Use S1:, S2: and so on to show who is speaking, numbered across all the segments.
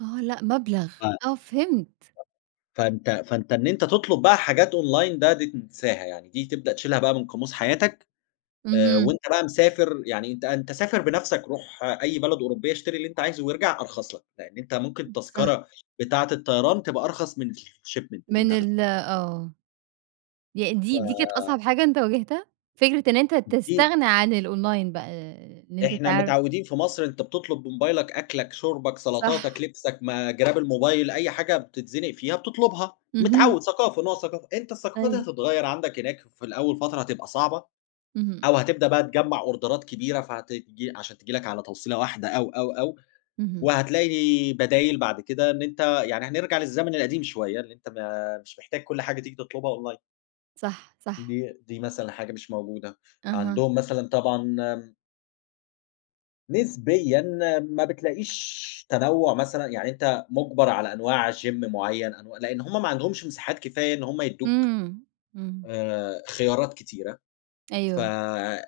S1: آه، لأ مبْلغ،
S2: آه. [unintelligible]
S1: آه فهِمت.
S2: فأنت فأنت إن أنت تطلُب بقى حاجات online ده، دي تنساها، يعني دي تبدأ تشيلها بقى من قاموس حياتك آآ
S1: اهم.
S2: وأنت بقى مسافر يعني، أنت أنت سافر بنفْسك، رُوح أي بلد أوروبية، اشتري اللي أنت عايزه وأرجَع أرخص لك، لأن أنت ممكن
S1: إ صح.
S2: التذكرة بتاعة الطيران تبقى أرخص من الshipment اللي
S1: من
S2: أنت
S1: ال
S2: هتدفعه.
S1: آه. يعني دي دي كانت
S2: ف
S1: أصعب حاجة أنت واجهتها، فكرة إن أنت
S2: دي
S1: تستغنى عن الonline بقى، إن أنت
S2: إحنا
S1: تعر
S2: متعوّدين في مصر، أنت بتطلُب بموبايلك أكْلك، شُربك، سَلطاتك،
S1: صح.
S2: لِبسك، ما جِراب الموبايل، أي حاجة بتتزنِق فيها بتطلُبها،
S1: اهم.
S2: متعوّد، ثقافة، نوع ثقافة، أنت الثقافة دي
S1: أيوه.
S2: هتتغيّر عَندك هناك، في الأول فترة هتبقى صعبة
S1: إمم.
S2: أو هتبدأ بقى تجمَّع أوردرات كبيرة فهت عشان تيجي لك على توصيلة واحدة أو، أو، أو،
S1: اهم.
S2: وهتلاقي بدايل بَعد كده، إن أنت يعني هنرجَع للزمن القديم شوية، إن أنت ما مش محتاج كل حاجة تيجي تطلُبها online
S1: صح، صح.
S2: دي دي مثلًا حاجة مش موجودة.
S1: أها.
S2: عَندهم مثلًا طبعًا آمم نسبيًا ما بتلاقيش تنوُّع مثلًا، يعني أنت مُجبَر على أنواع gym معيّن، أنوا لأن هُم ما عَندهمش مساحات كفاية إن هُم يدّوك
S1: إمم. إمم.
S2: آآ خيارات كتيرة، ف
S1: أيوه.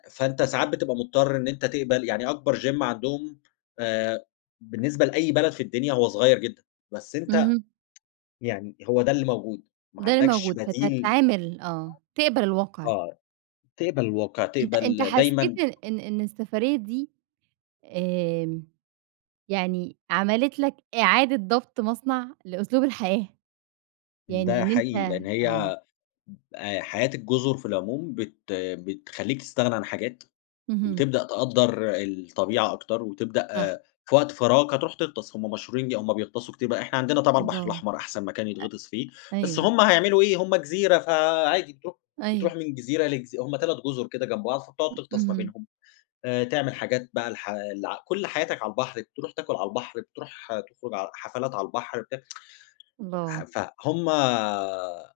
S2: فأنت ساعات بتبقى مُضطر إن أنت تقبَل، يعني أكبر gym عَندهم آآ بالنسبة لأي بلد في الدنيا هو صغيّر جدًا، بس أنت
S1: اهم.
S2: يعني هو ده اللي موجود، ما
S1: ده اللي
S2: عَندكش
S1: موجود
S2: بديل.
S1: فتتعامل، آه، تقبَل الواقِع.
S2: آه. تقبَل الواقِع،
S1: أنت أنت
S2: تقبَل دايمًا
S1: حسّيت إن إن السفرية دي آمم، يعني عملِت لك إعادة ضبط مصنع لأسلوب الحياة؟ يعني
S2: ده
S1: إن أنت
S2: حقيقي، لأن
S1: آه.
S2: هي آآ حياة الجُزُر في العموم بت بتخلّيك تستغنى عن حاجات
S1: اهم.
S2: وتبدأ آآ تقدّر الطبيعة أكتر، وتبدأ
S1: صح.
S2: في وقت فراغك هترُوح تغطَس، هُم مشهورين هُم بيغطَسوا كتير بقى، إحنا عندنا طبعًا البحر
S1: الله!
S2: الأحمر أحسن مكان يتغطِس فيه،
S1: أ
S2: بس
S1: أيوه.
S2: هُم هيعملوا إيه، هُم جزيرة، فعادي بترُوح بترُوح
S1: أيوه.
S2: من جزيرة لجزي هُم 3 جُزُر كده جنب بعض، فبتقعُد
S1: امم،
S2: تغطَس ما
S1: اهم
S2: بينهم آآ، تعمل حاجات بقى الح ال كلّ حياتك على البحر، بترُوح تاكُل على البحر، بترُوح تخرُج ع حفلات على البحر، بت
S1: الله!
S2: ف هُم